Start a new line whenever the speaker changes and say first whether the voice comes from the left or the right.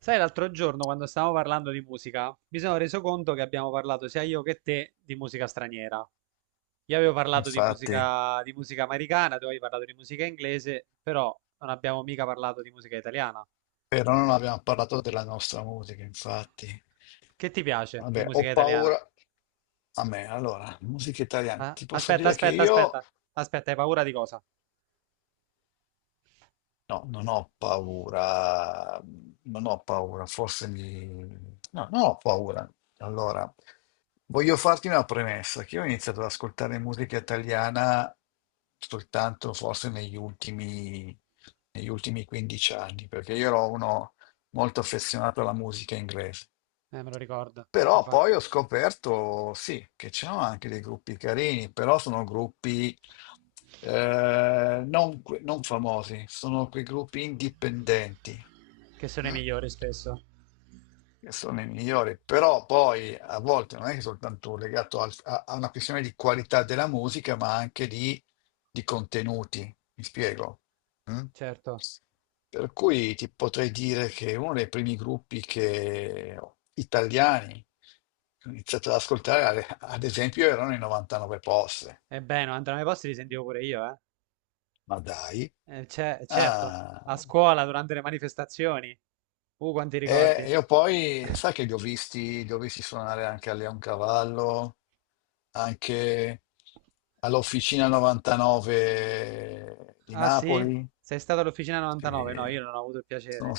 right: Sai, l'altro giorno quando stavamo parlando di musica, mi sono reso conto che abbiamo parlato sia io che te di musica straniera. Io avevo parlato
left: Infatti,
right: di musica americana, tu avevi parlato di musica inglese, però non abbiamo mica parlato di musica italiana.
left: però non abbiamo parlato della nostra musica, infatti.
right: Che ti piace di
left: Vabbè, ho
right: musica italiana?
left: paura. A me, allora, musica italiana.
right: Ah,
left: Ti posso
right: Aspetta,
left: dire che
right: aspetta,
left: io.
right: aspetta, aspetta, hai paura di cosa?
left: No, non ho paura, non ho paura, forse mi. No, non ho paura. Allora, voglio farti una premessa, che io ho iniziato ad ascoltare musica italiana soltanto forse negli ultimi 15 anni, perché io ero uno molto affezionato alla musica inglese.
right: Me lo ricordo,
left: Però
right: infatti,
left: poi ho scoperto, sì, che c'erano anche dei gruppi carini, però sono gruppi non famosi, sono quei gruppi indipendenti.
right: che sono i
left: Mm?
right: migliori spesso.
left: Che sono i migliori, però poi a volte non è che è soltanto legato a una questione di qualità della musica, ma anche di contenuti, mi spiego. Mm?
right: Certo,
left: Per cui ti potrei dire che uno dei primi gruppi che, italiani, che ho iniziato ad ascoltare, ad esempio, erano i 99 Posse.
right: e beh, non andranno ai posti li sentivo pure io, eh.
left: Ma dai.
right: Certo, a
left: Ah,
right: scuola durante le manifestazioni. Quanti
left: e
right: ricordi.
left: io poi, sai che li ho visti suonare anche a Leoncavallo, anche all'Officina 99 di
right: Ah sì?
left: Napoli.
right: Sei stato all'Officina 99? No,
left: Sì.
right: io non ho avuto il
left: Sono,
right: piacere.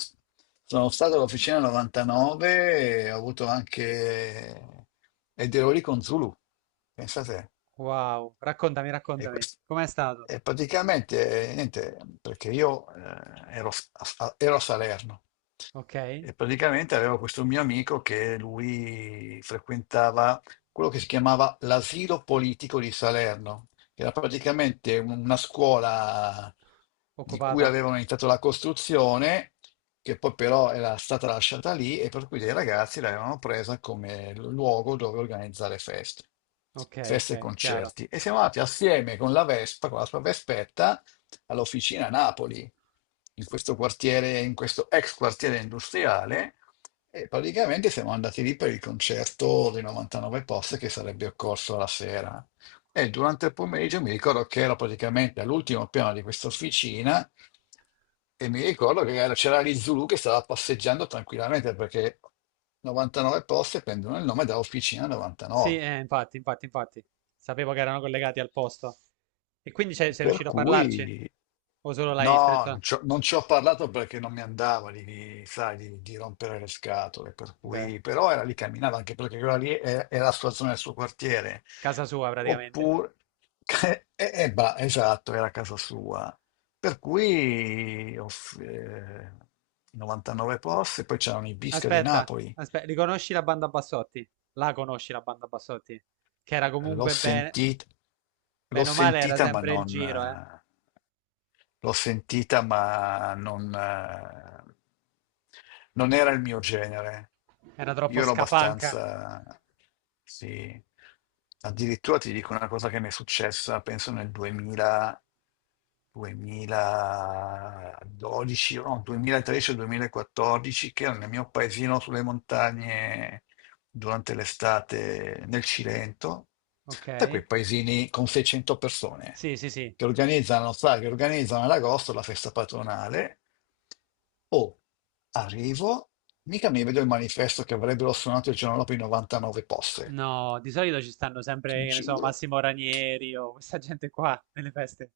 left: sono stato all'Officina 99 e ho avuto anche. Ed ero lì con Zulu, pensate.
right: Wow, raccontami,
left: E,
right: raccontami.
left: quest-
right: Com'è stato?
left: e praticamente, niente, perché io ero a Salerno
right: Ok,
left: e praticamente avevo questo mio amico che lui frequentava quello che si chiamava l'asilo politico di Salerno, che era praticamente una scuola di cui
right: occupata.
left: avevano iniziato la costruzione che poi però era stata lasciata lì e per cui dei ragazzi l'avevano presa come luogo dove organizzare feste,
right: Ok,
left: feste e
right: ok, chiaro.
left: concerti. E siamo andati assieme con la Vespa, con la sua Vespetta, all'officina a Napoli, in questo quartiere, in questo ex quartiere industriale, e praticamente siamo andati lì per il concerto dei 99 post che sarebbe occorso la sera. E durante il pomeriggio mi ricordo che ero praticamente all'ultimo piano di questa officina e mi ricordo che c'era lì Zulu che stava passeggiando tranquillamente perché 99 poste prendono il nome da Officina
right: Sì,
left: 99.
right: infatti, infatti, infatti. Sapevo che erano collegati al posto. E quindi sei
left: Per
right: riuscito a parlarci?
left: cui
right: O solo l'hai
left: no, non
right: stretto?
left: ci ho non ci ho parlato perché non mi andava sai, di rompere le scatole, per
right: Beh,
left: cui, però era lì, camminava anche perché quella lì è la sua zona, il suo quartiere.
right: casa sua praticamente.
left: Oppure, bah, esatto, era a casa sua. Per cui 99 posti, poi c'erano i Bisca di
right: Aspetta,
left: Napoli.
right: aspetta, riconosci la banda Bassotti? La conosci la banda Bassotti? Che era
left: L'ho
right: comunque bene,
left: sentita, l'ho
right: bene o male, era
left: sentita, ma
right: sempre il
left: non,
right: giro, eh?
left: eh, L'ho sentita, ma non, non era il mio genere.
right: Era
left: Io
right: troppo
left: ero
right: scapanca.
left: abbastanza, sì, addirittura ti dico una cosa che mi è successa, penso nel 2000, 2012, no, 2013 o 2014, che ero nel mio paesino sulle montagne durante l'estate nel Cilento, da quei
right: Ok?
left: paesini con 600 persone
right: Sì, sì, sì.
left: che organizzano, sa, che organizzano ad agosto la festa patronale. Oh, arrivo, mica mi vedo il manifesto che avrebbero suonato il giorno dopo i 99 posse.
right: No, di solito ci stanno
left: Ti
right: sempre, che ne so,
left: giuro.
right: Massimo Ranieri o questa gente qua nelle feste,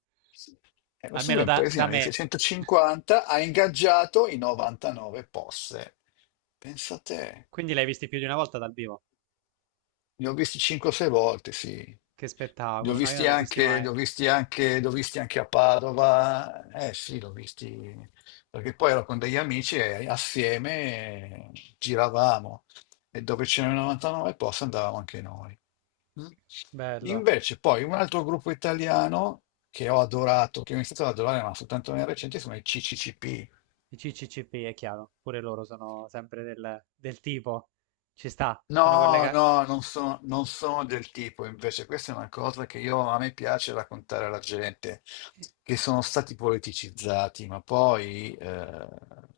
left: E questo qui
right: almeno
left: è un
right: da
left: paesino di
right: me.
left: 650, ha ingaggiato i 99 posse. Pensa a te.
right: Quindi l'hai visti più di una volta dal vivo.
left: Li ho visti 5-6 volte, sì.
right: Che
left: Li ho
right: spettacolo, no, io non
left: visti
right: l'ho visti
left: anche, li
right: mai.
left: ho visti anche, li ho visti anche a Padova. Eh sì, li ho visti perché poi ero con degli amici e assieme giravamo e dove c'erano 99 posti andavamo anche noi. Mm.
right: Bello.
left: Invece poi un altro gruppo italiano che ho adorato, che ho iniziato ad adorare, ma soltanto nel recente, sono i CCCP.
right: I CCCP è chiaro, pure loro sono sempre del tipo. Ci sta, sono
left: No,
right: collegati.
left: no, non sono del tipo, invece questa è una cosa che io, a me piace raccontare alla gente, che sono stati politicizzati, ma poi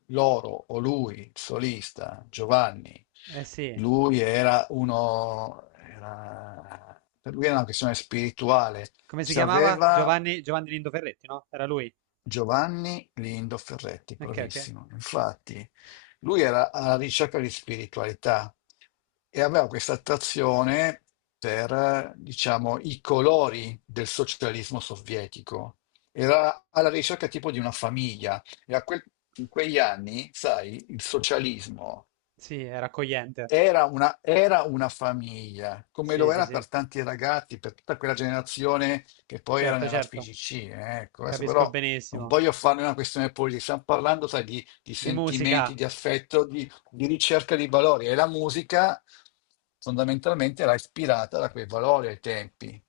left: loro o lui, il solista, Giovanni,
right: Eh sì.
left: lui era uno, era- per lui era una questione spirituale,
right: Come si chiamava?
left: sapeva.
right: Giovanni, Giovanni Lindo Ferretti, no? Era lui.
left: Giovanni Lindo Ferretti,
right: Ok, ok.
left: bravissimo. Infatti, lui era alla ricerca di spiritualità e aveva questa attrazione per, diciamo, i colori del socialismo sovietico. Era alla ricerca tipo di una famiglia e in quegli anni, sai, il socialismo.
right: Sì, era accogliente.
left: Era una famiglia, come
right: Sì,
left: lo
right: sì,
left: era
right: sì.
left: per tanti ragazzi, per tutta quella generazione che poi era
right: Certo,
left: nella
right: certo.
left: FIGC. Ecco, adesso
right: Capisco
left: però non
right: benissimo.
left: voglio farne una questione politica, stiamo parlando, sai, di
right: Di
left: sentimenti,
right: musica.
left: di affetto, di ricerca di valori e la musica fondamentalmente era ispirata da quei valori ai tempi.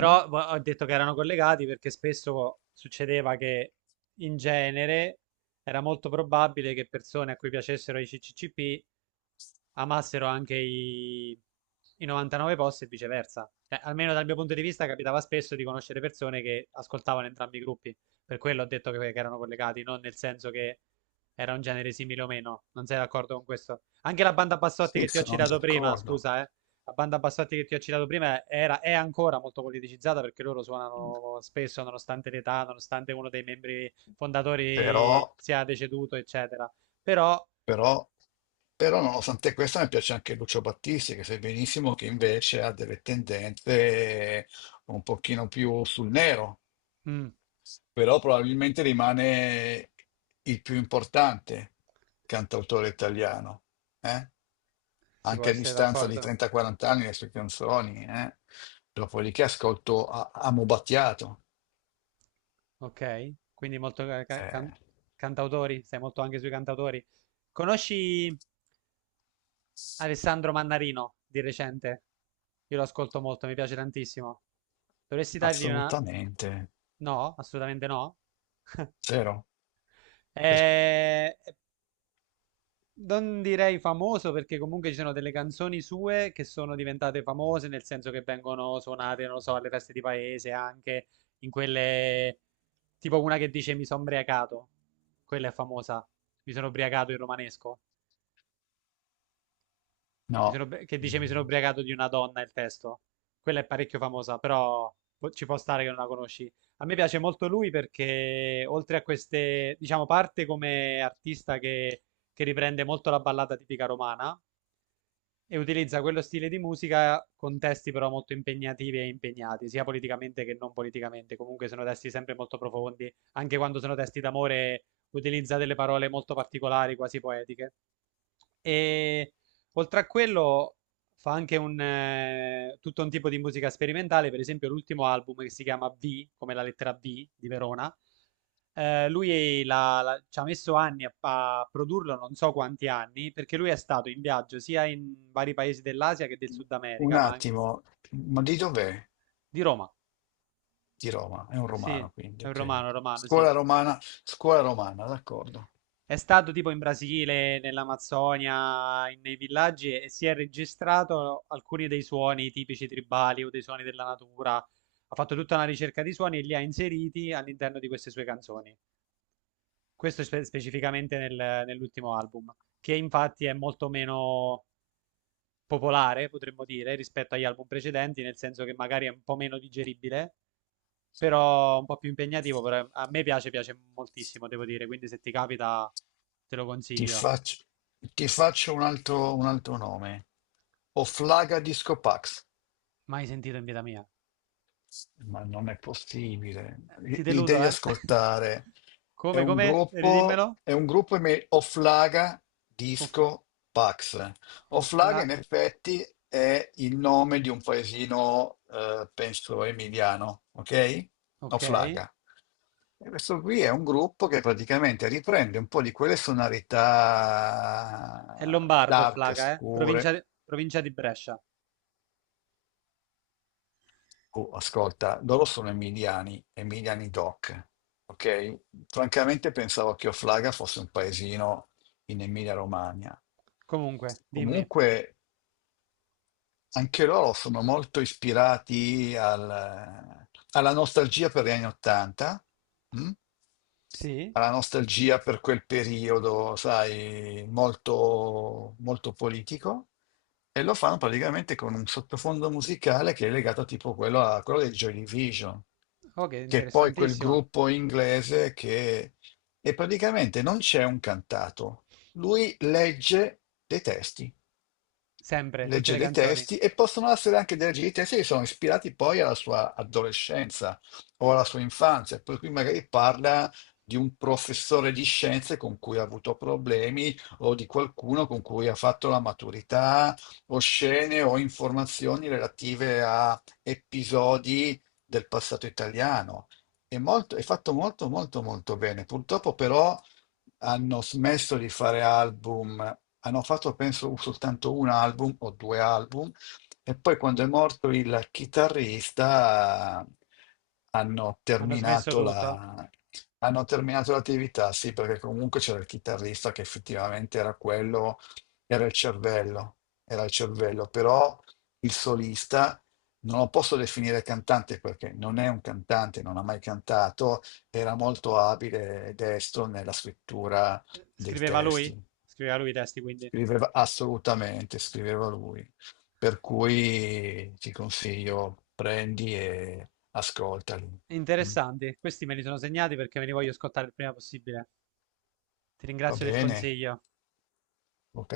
left: Mm?
right: vo- ho detto che erano collegati perché spesso succedeva che in genere era molto probabile che persone a cui piacessero i CCCP amassero anche i 99 post e viceversa. Beh, almeno dal mio punto di vista capitava spesso di conoscere persone che ascoltavano entrambi i gruppi, per quello ho detto che erano collegati, non nel senso che era un genere simile o meno, non sei d'accordo con questo? Anche la banda Bassotti
left: Sì,
right: che ti ho
left: sono
right: citato prima,
left: d'accordo,
right: scusa, eh. La banda Bassotti che ti ho citato prima era, è ancora molto politicizzata perché loro suonano spesso, nonostante l'età, nonostante uno dei membri
left: però
right: fondatori sia deceduto, eccetera. Però,
left: Però, però nonostante questo mi piace anche Lucio Battisti, che sai benissimo che invece ha delle tendenze un pochino più sul nero,
right: mm,
left: però probabilmente rimane il più importante cantautore italiano, eh?
right: si può
left: Anche a
right: essere
left: distanza di
right: d'accordo.
left: 30-40 anni le sue canzoni, eh? Dopodiché ascolto Amo Battiato.
right: Ok, quindi molto ca- ca- can-
left: eh,
right: cantautori, sei molto anche sui cantautori. Conosci Alessandro Mannarino di recente? Io lo ascolto molto, mi piace tantissimo. Dovresti dargli una...
left: assolutamente,
right: No, assolutamente no.
left: zero.
right: Eh, Non direi famoso perché comunque ci sono delle canzoni sue che sono diventate famose, nel senso che vengono suonate, non lo so, alle feste di paese, anche in quelle... tipo una che dice mi sono ubriacato, quella è famosa, mi sono ubriacato in romanesco.
left: No,
right: Che dice mi sono ubriacato di una donna, il testo. Quella è parecchio famosa, però po- ci può stare che non la conosci. A me piace molto lui perché oltre a queste, diciamo, parte come artista che riprende molto la ballata tipica romana e utilizza quello stile di musica con testi però molto impegnativi e impegnati, sia politicamente che non politicamente. Comunque sono testi sempre molto profondi, anche quando sono testi d'amore utilizza delle parole molto particolari, quasi poetiche. E oltre a quello fa anche tutto un tipo di musica sperimentale, per esempio l'ultimo album che si chiama V, come la lettera V di Verona. Lui ci ha messo anni a produrlo, non so quanti anni, perché lui è stato in viaggio sia in vari paesi dell'Asia che del Sud
left: un
right: America, ma anche
left: attimo, ma di dov'è?
right: di Roma.
left: Di Roma, è un
right: Sì,
left: romano, quindi,
right: è un
left: ok.
right: romano, romano, sì.
left: Scuola romana, scuola romana, d'accordo.
right: È stato tipo in Brasile, nell'Amazzonia, nei villaggi e si è registrato alcuni dei suoni tipici tribali o dei suoni della natura. Ha fatto tutta una ricerca di suoni e li ha inseriti all'interno di queste sue canzoni. Questo specificamente nell'ultimo album, che infatti è molto meno popolare, potremmo dire, rispetto agli album precedenti, nel senso che magari è un po' meno digeribile, però un po' più impegnativo, però a me piace, piace moltissimo, devo dire, quindi se ti capita te lo
left: Ti
right: consiglio.
left: faccio, ti faccio un altro nome. Oflaga Discopax.
right: Mai sentito in vita mia.
left: Ma non è possibile,
right: Ti
left: li
right: deludo,
left: devi
right: eh?
left: ascoltare. È
right: Come,
left: un
right: come?
left: gruppo,
right: Ridimmelo.
left: è un gruppo Offlaga
right: Of-
left: Disco Pax.
right: Ofla...
left: Offlaga in effetti è il nome di un paesino, penso, emiliano, ok?
right: Ok. È
left: Offlaga. E questo qui è un gruppo che praticamente riprende un po' di quelle sonorità
right: Lombardo,
left: dark,
right: Flaga, eh?
left: scure.
right: Provincia di Brescia.
left: Oh, ascolta, loro sono emiliani, emiliani doc, ok? Francamente pensavo che Offlaga fosse un paesino in Emilia-Romagna.
right: Comunque, dimmi.
left: Comunque anche loro sono molto ispirati alla nostalgia per gli anni Ottanta. Mm?
right: Sì?
left: Alla nostalgia per quel periodo, sai, molto, molto politico, e lo fanno praticamente con un sottofondo musicale che è legato tipo quello a quello dei Joy Division,
right: Oh, che
left: che è poi quel
right: interessantissimo.
left: gruppo inglese che e praticamente non c'è un cantato, lui legge dei testi
right: Sempre, tutte
left: legge
right: le
left: dei
right: canzoni.
left: testi e possono essere anche dei leggi dei testi che sono ispirati poi alla sua adolescenza o alla sua infanzia, per cui magari parla di un professore di scienze con cui ha avuto problemi o di qualcuno con cui ha fatto la maturità o scene o informazioni relative a episodi del passato italiano. È fatto molto molto molto bene. Purtroppo però hanno smesso di fare album. Hanno fatto, penso, soltanto un album o due album, e poi quando è morto il chitarrista hanno
right: Hanno smesso
left: terminato
right: tutto.
left: la- hanno terminato l'attività, sì, perché comunque c'era il chitarrista che effettivamente era quello, era il cervello, era il cervello, però il solista non lo posso definire cantante perché non è un cantante, non ha mai cantato, era molto abile e destro nella scrittura dei
right: Scriveva lui?
left: testi.
right: Scriveva lui i testi, quindi.
left: Scriveva assolutamente, scriveva lui. Per cui ti consiglio, prendi e ascoltali. Mm?
right: Interessanti. Questi me li sono segnati perché me li voglio ascoltare il prima possibile. Ti
left: Va
right: ringrazio del
left: bene?
right: consiglio.
left: Ok.